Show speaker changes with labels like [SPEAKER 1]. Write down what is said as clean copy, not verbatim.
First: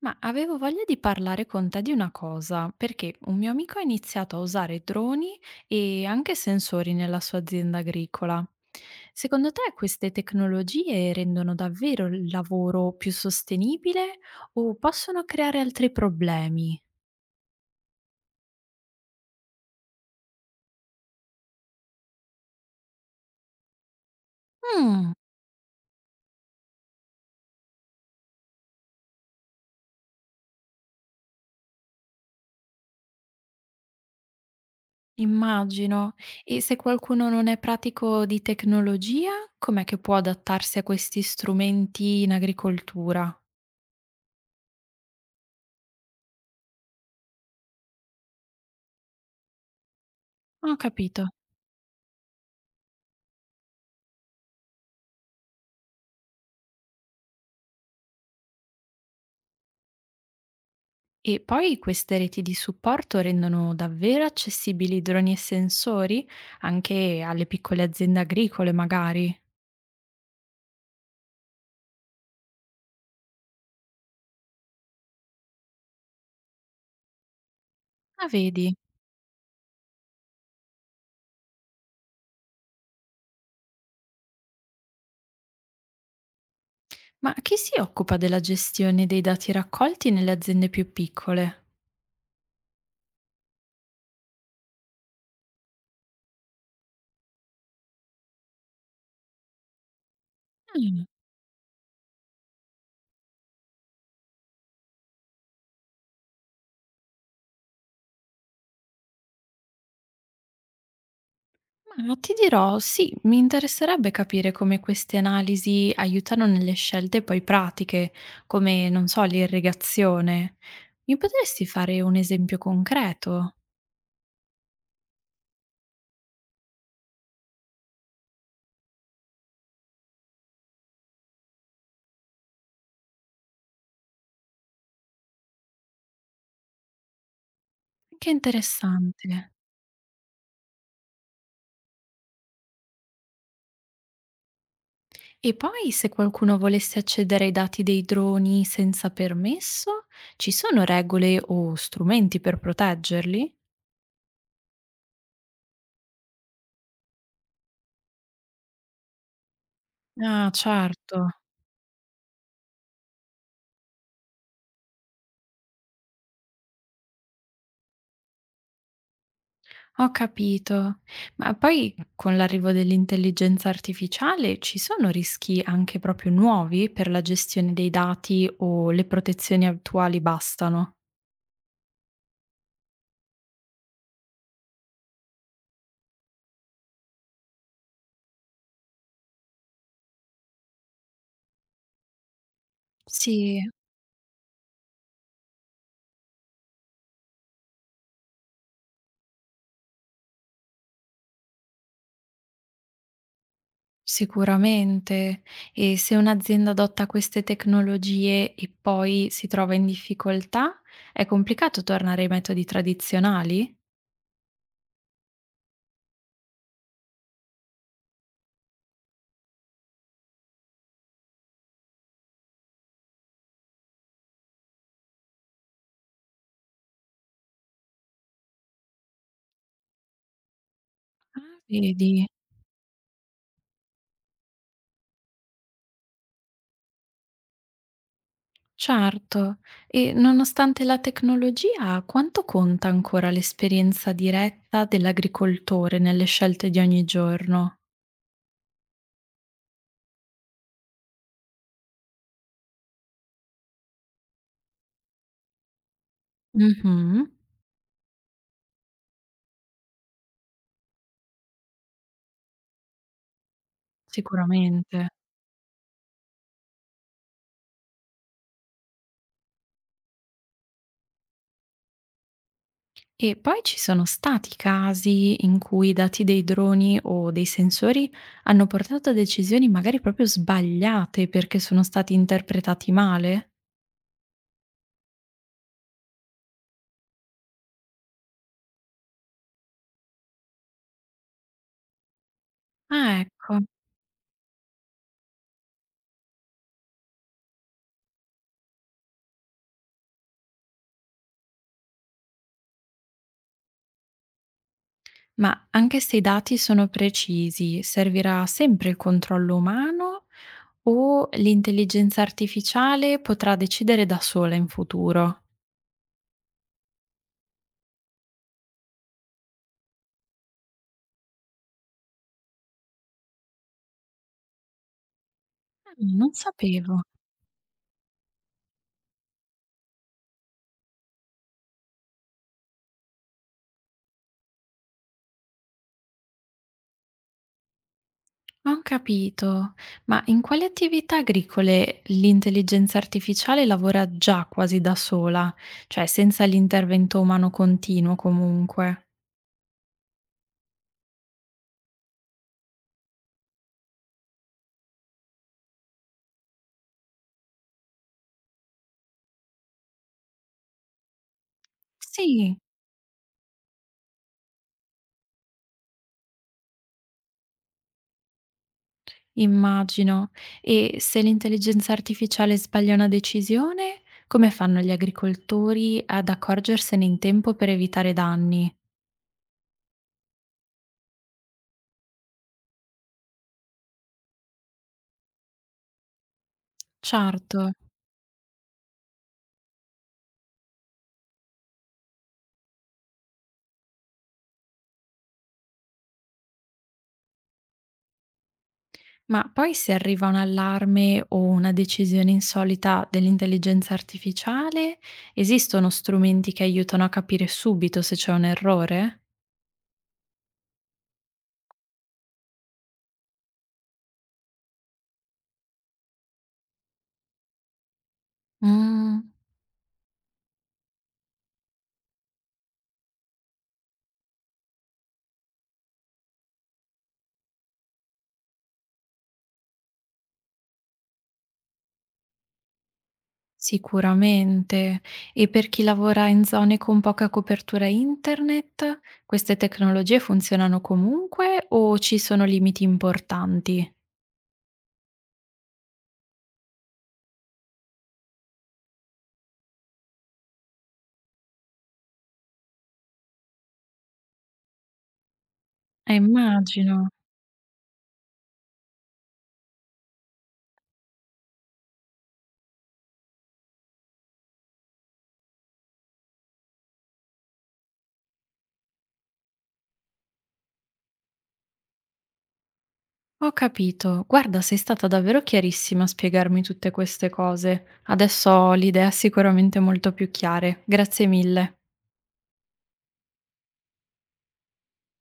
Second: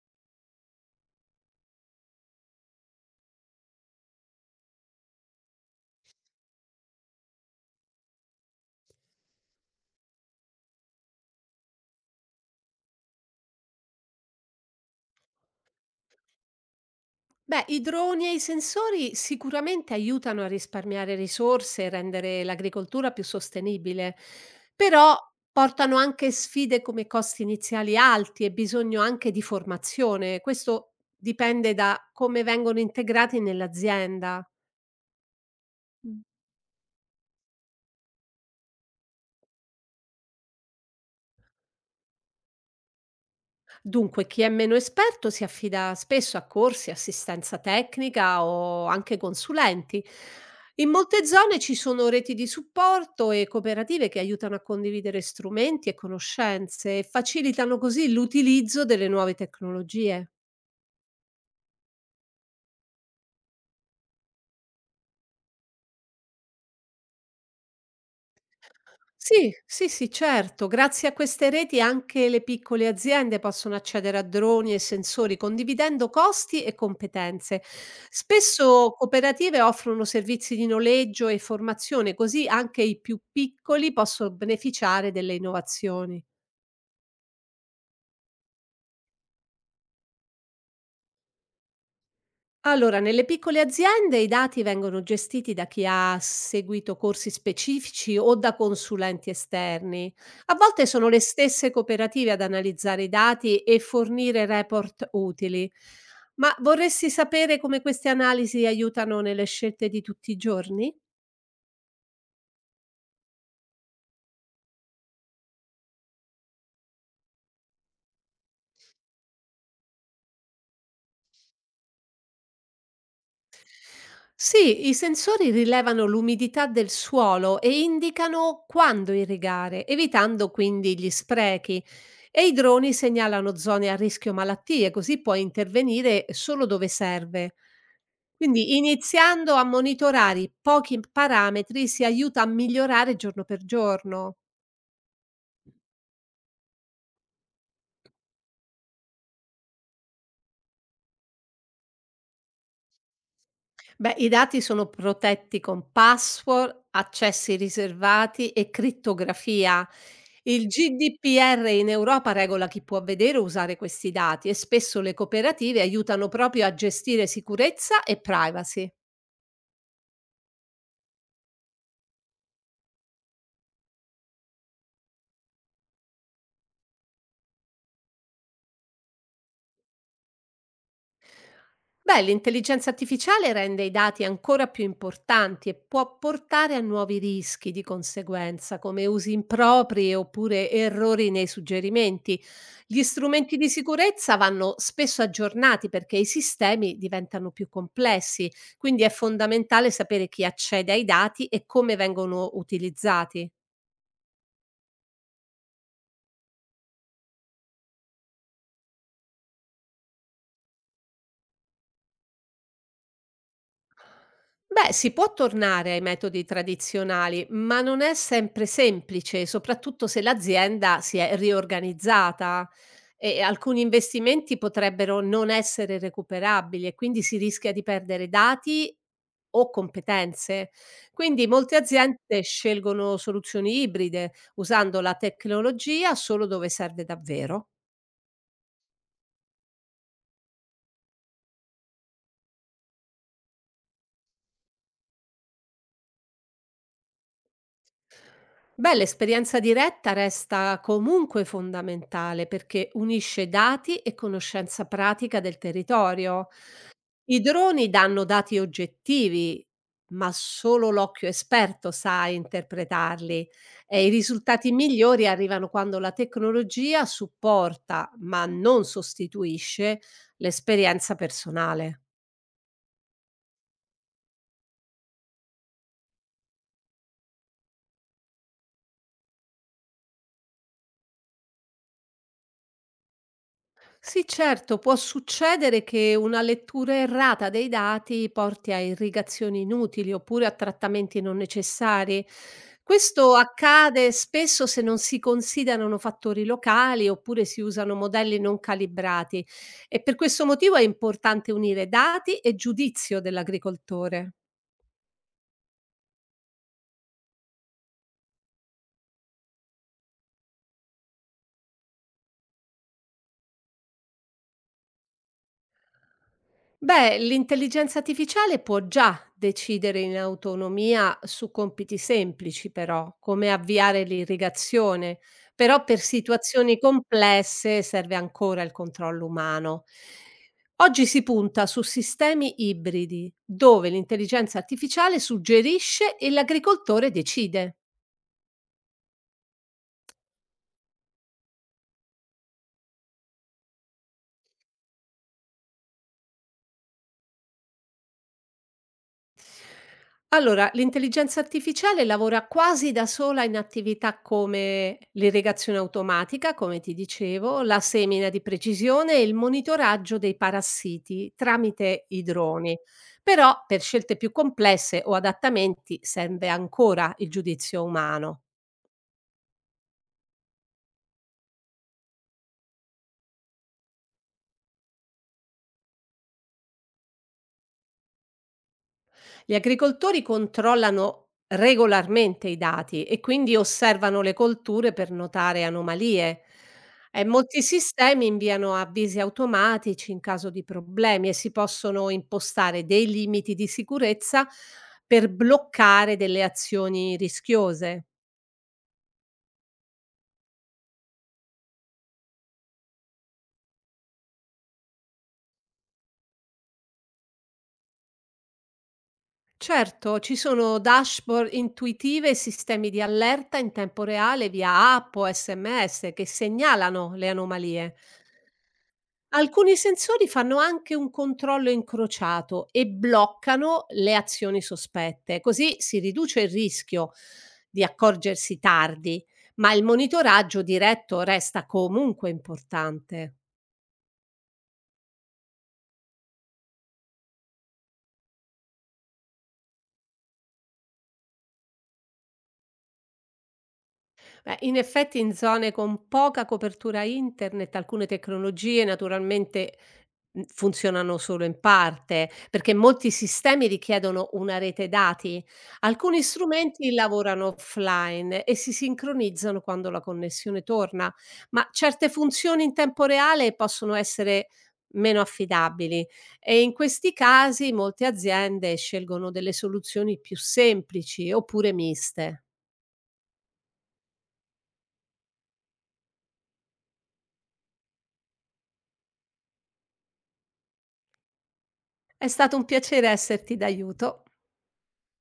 [SPEAKER 1] Ma avevo voglia di parlare con te di una cosa, perché un mio amico ha iniziato a usare droni e anche sensori nella sua azienda agricola. Secondo te queste tecnologie rendono davvero il lavoro più sostenibile o possono creare altri problemi?
[SPEAKER 2] Beh, i droni e i sensori sicuramente aiutano a risparmiare risorse e rendere l'agricoltura più sostenibile,
[SPEAKER 1] Mm,
[SPEAKER 2] però portano anche sfide come costi iniziali alti e bisogno anche di formazione. Questo dipende da come vengono integrati nell'azienda.
[SPEAKER 1] immagino. E se qualcuno non è pratico di tecnologia, com'è che può adattarsi a questi strumenti in agricoltura?
[SPEAKER 2] Dunque, chi è meno esperto si affida spesso a corsi, assistenza tecnica o anche consulenti.
[SPEAKER 1] Ho
[SPEAKER 2] In molte
[SPEAKER 1] capito.
[SPEAKER 2] zone ci sono reti di supporto e cooperative che aiutano a condividere strumenti e conoscenze e facilitano così l'utilizzo delle nuove tecnologie.
[SPEAKER 1] E poi queste reti di supporto rendono davvero accessibili droni e sensori anche alle piccole aziende agricole, magari.
[SPEAKER 2] Sì, sì, sì, certo. Grazie a queste reti anche le piccole aziende possono accedere a droni e sensori condividendo costi e competenze.
[SPEAKER 1] Ah, vedi.
[SPEAKER 2] Spesso cooperative offrono servizi di noleggio e formazione, così anche i più piccoli possono beneficiare delle innovazioni.
[SPEAKER 1] Ma chi si occupa della gestione dei dati raccolti nelle aziende più piccole?
[SPEAKER 2] Allora, nelle piccole aziende i dati vengono gestiti da chi ha seguito corsi specifici o da consulenti esterni. A volte
[SPEAKER 1] Mm,
[SPEAKER 2] sono le stesse cooperative ad analizzare i dati e fornire report utili. Ma vorresti sapere come queste analisi aiutano nelle scelte di tutti i giorni?
[SPEAKER 1] ma ti dirò, sì, mi interesserebbe capire come queste analisi aiutano nelle scelte poi pratiche, come, non so, l'irrigazione. Mi potresti fare un esempio concreto?
[SPEAKER 2] Sì, i sensori rilevano l'umidità del suolo e indicano quando irrigare, evitando quindi gli sprechi. E i droni segnalano zone a rischio malattie, così puoi intervenire solo dove serve.
[SPEAKER 1] Che
[SPEAKER 2] Quindi
[SPEAKER 1] interessante.
[SPEAKER 2] iniziando a monitorare i pochi parametri si aiuta a migliorare giorno per giorno.
[SPEAKER 1] E poi se qualcuno volesse accedere ai dati dei droni senza permesso, ci sono regole o strumenti per proteggerli?
[SPEAKER 2] Beh, i dati sono protetti con password, accessi riservati e crittografia.
[SPEAKER 1] Ah,
[SPEAKER 2] Il
[SPEAKER 1] certo,
[SPEAKER 2] GDPR in Europa regola chi può vedere o usare questi dati e spesso le cooperative aiutano proprio a gestire sicurezza e privacy.
[SPEAKER 1] ho capito. Ma poi con l'arrivo dell'intelligenza artificiale ci sono rischi anche proprio nuovi per la gestione dei dati o le protezioni attuali bastano?
[SPEAKER 2] Beh, l'intelligenza artificiale rende i dati ancora più importanti e può portare a nuovi rischi di conseguenza, come usi impropri oppure errori nei suggerimenti. Gli strumenti
[SPEAKER 1] Sì,
[SPEAKER 2] di sicurezza vanno spesso aggiornati perché i sistemi diventano più complessi, quindi è fondamentale sapere chi accede ai dati e come vengono utilizzati.
[SPEAKER 1] sicuramente. E se un'azienda adotta queste tecnologie e poi si trova in difficoltà, è complicato tornare ai metodi tradizionali?
[SPEAKER 2] Beh, si può tornare ai metodi tradizionali, ma non è sempre semplice, soprattutto se l'azienda si è riorganizzata e alcuni investimenti potrebbero non essere recuperabili e quindi si rischia di perdere dati o competenze. Quindi
[SPEAKER 1] Ah,
[SPEAKER 2] molte aziende
[SPEAKER 1] vedi,
[SPEAKER 2] scelgono soluzioni ibride, usando la tecnologia solo dove serve davvero.
[SPEAKER 1] certo. E nonostante la tecnologia, quanto conta ancora l'esperienza diretta dell'agricoltore nelle scelte di ogni giorno?
[SPEAKER 2] Beh, l'esperienza diretta resta comunque fondamentale perché unisce dati e conoscenza pratica del territorio.
[SPEAKER 1] Mhm,
[SPEAKER 2] I droni danno dati oggettivi, ma solo l'occhio esperto sa interpretarli e i risultati
[SPEAKER 1] sicuramente.
[SPEAKER 2] migliori arrivano quando la tecnologia supporta, ma non sostituisce, l'esperienza personale.
[SPEAKER 1] E poi ci sono stati casi in cui i dati dei droni o dei sensori hanno portato a decisioni magari proprio sbagliate perché sono stati interpretati male?
[SPEAKER 2] Sì, certo, può succedere che una lettura errata dei dati porti a irrigazioni inutili oppure a trattamenti non necessari.
[SPEAKER 1] Ah,
[SPEAKER 2] Questo
[SPEAKER 1] ecco.
[SPEAKER 2] accade spesso se non si considerano fattori locali oppure si usano modelli non calibrati e per questo motivo è importante unire dati e giudizio dell'agricoltore.
[SPEAKER 1] Ma anche se i dati sono precisi, servirà sempre il controllo umano o l'intelligenza artificiale potrà decidere da sola in futuro?
[SPEAKER 2] Beh, l'intelligenza artificiale può già decidere in autonomia su compiti semplici, però, come avviare l'irrigazione, però
[SPEAKER 1] Ah,
[SPEAKER 2] per
[SPEAKER 1] non
[SPEAKER 2] situazioni
[SPEAKER 1] sapevo.
[SPEAKER 2] complesse serve ancora il controllo umano. Oggi si punta su sistemi ibridi, dove l'intelligenza artificiale suggerisce e l'agricoltore decide.
[SPEAKER 1] Ho capito. Ma in quali attività agricole l'intelligenza artificiale lavora già quasi da sola, cioè senza l'intervento umano continuo comunque?
[SPEAKER 2] Allora, l'intelligenza artificiale lavora quasi da sola in attività come l'irrigazione automatica, come ti dicevo, la semina di precisione e il monitoraggio dei parassiti tramite i
[SPEAKER 1] Sì,
[SPEAKER 2] droni. Però per scelte più complesse o adattamenti serve ancora il giudizio umano.
[SPEAKER 1] immagino. E se l'intelligenza artificiale sbaglia una decisione, come fanno gli agricoltori ad accorgersene in tempo per evitare danni?
[SPEAKER 2] Gli agricoltori controllano regolarmente i dati e quindi osservano le colture per notare anomalie. E
[SPEAKER 1] Certo.
[SPEAKER 2] molti sistemi inviano avvisi automatici in caso di problemi e si possono impostare dei limiti di sicurezza per bloccare delle azioni rischiose.
[SPEAKER 1] Ma poi se arriva un allarme o una decisione insolita dell'intelligenza artificiale, esistono strumenti che aiutano a capire subito se c'è un errore?
[SPEAKER 2] Certo, ci sono dashboard intuitive e sistemi di allerta in tempo reale via app o SMS che segnalano le anomalie.
[SPEAKER 1] Mm,
[SPEAKER 2] Alcuni sensori fanno anche un controllo incrociato e bloccano le azioni sospette, così si riduce il rischio di accorgersi tardi, ma il monitoraggio diretto resta comunque importante.
[SPEAKER 1] sicuramente. E per chi lavora in zone con poca copertura internet, queste tecnologie funzionano comunque o ci sono limiti importanti?
[SPEAKER 2] Beh, in effetti in zone con poca copertura internet alcune tecnologie naturalmente funzionano solo in parte, perché molti sistemi richiedono una rete dati. Alcuni strumenti
[SPEAKER 1] Immagino.
[SPEAKER 2] lavorano offline e si sincronizzano quando la connessione torna, ma certe funzioni in tempo reale possono essere meno affidabili e in questi casi molte aziende scelgono delle soluzioni più semplici oppure miste.
[SPEAKER 1] Ho capito. Guarda, sei stata davvero chiarissima a spiegarmi tutte queste cose. Adesso ho l'idea sicuramente molto più chiare. Grazie mille.
[SPEAKER 2] È stato un piacere esserti d'aiuto.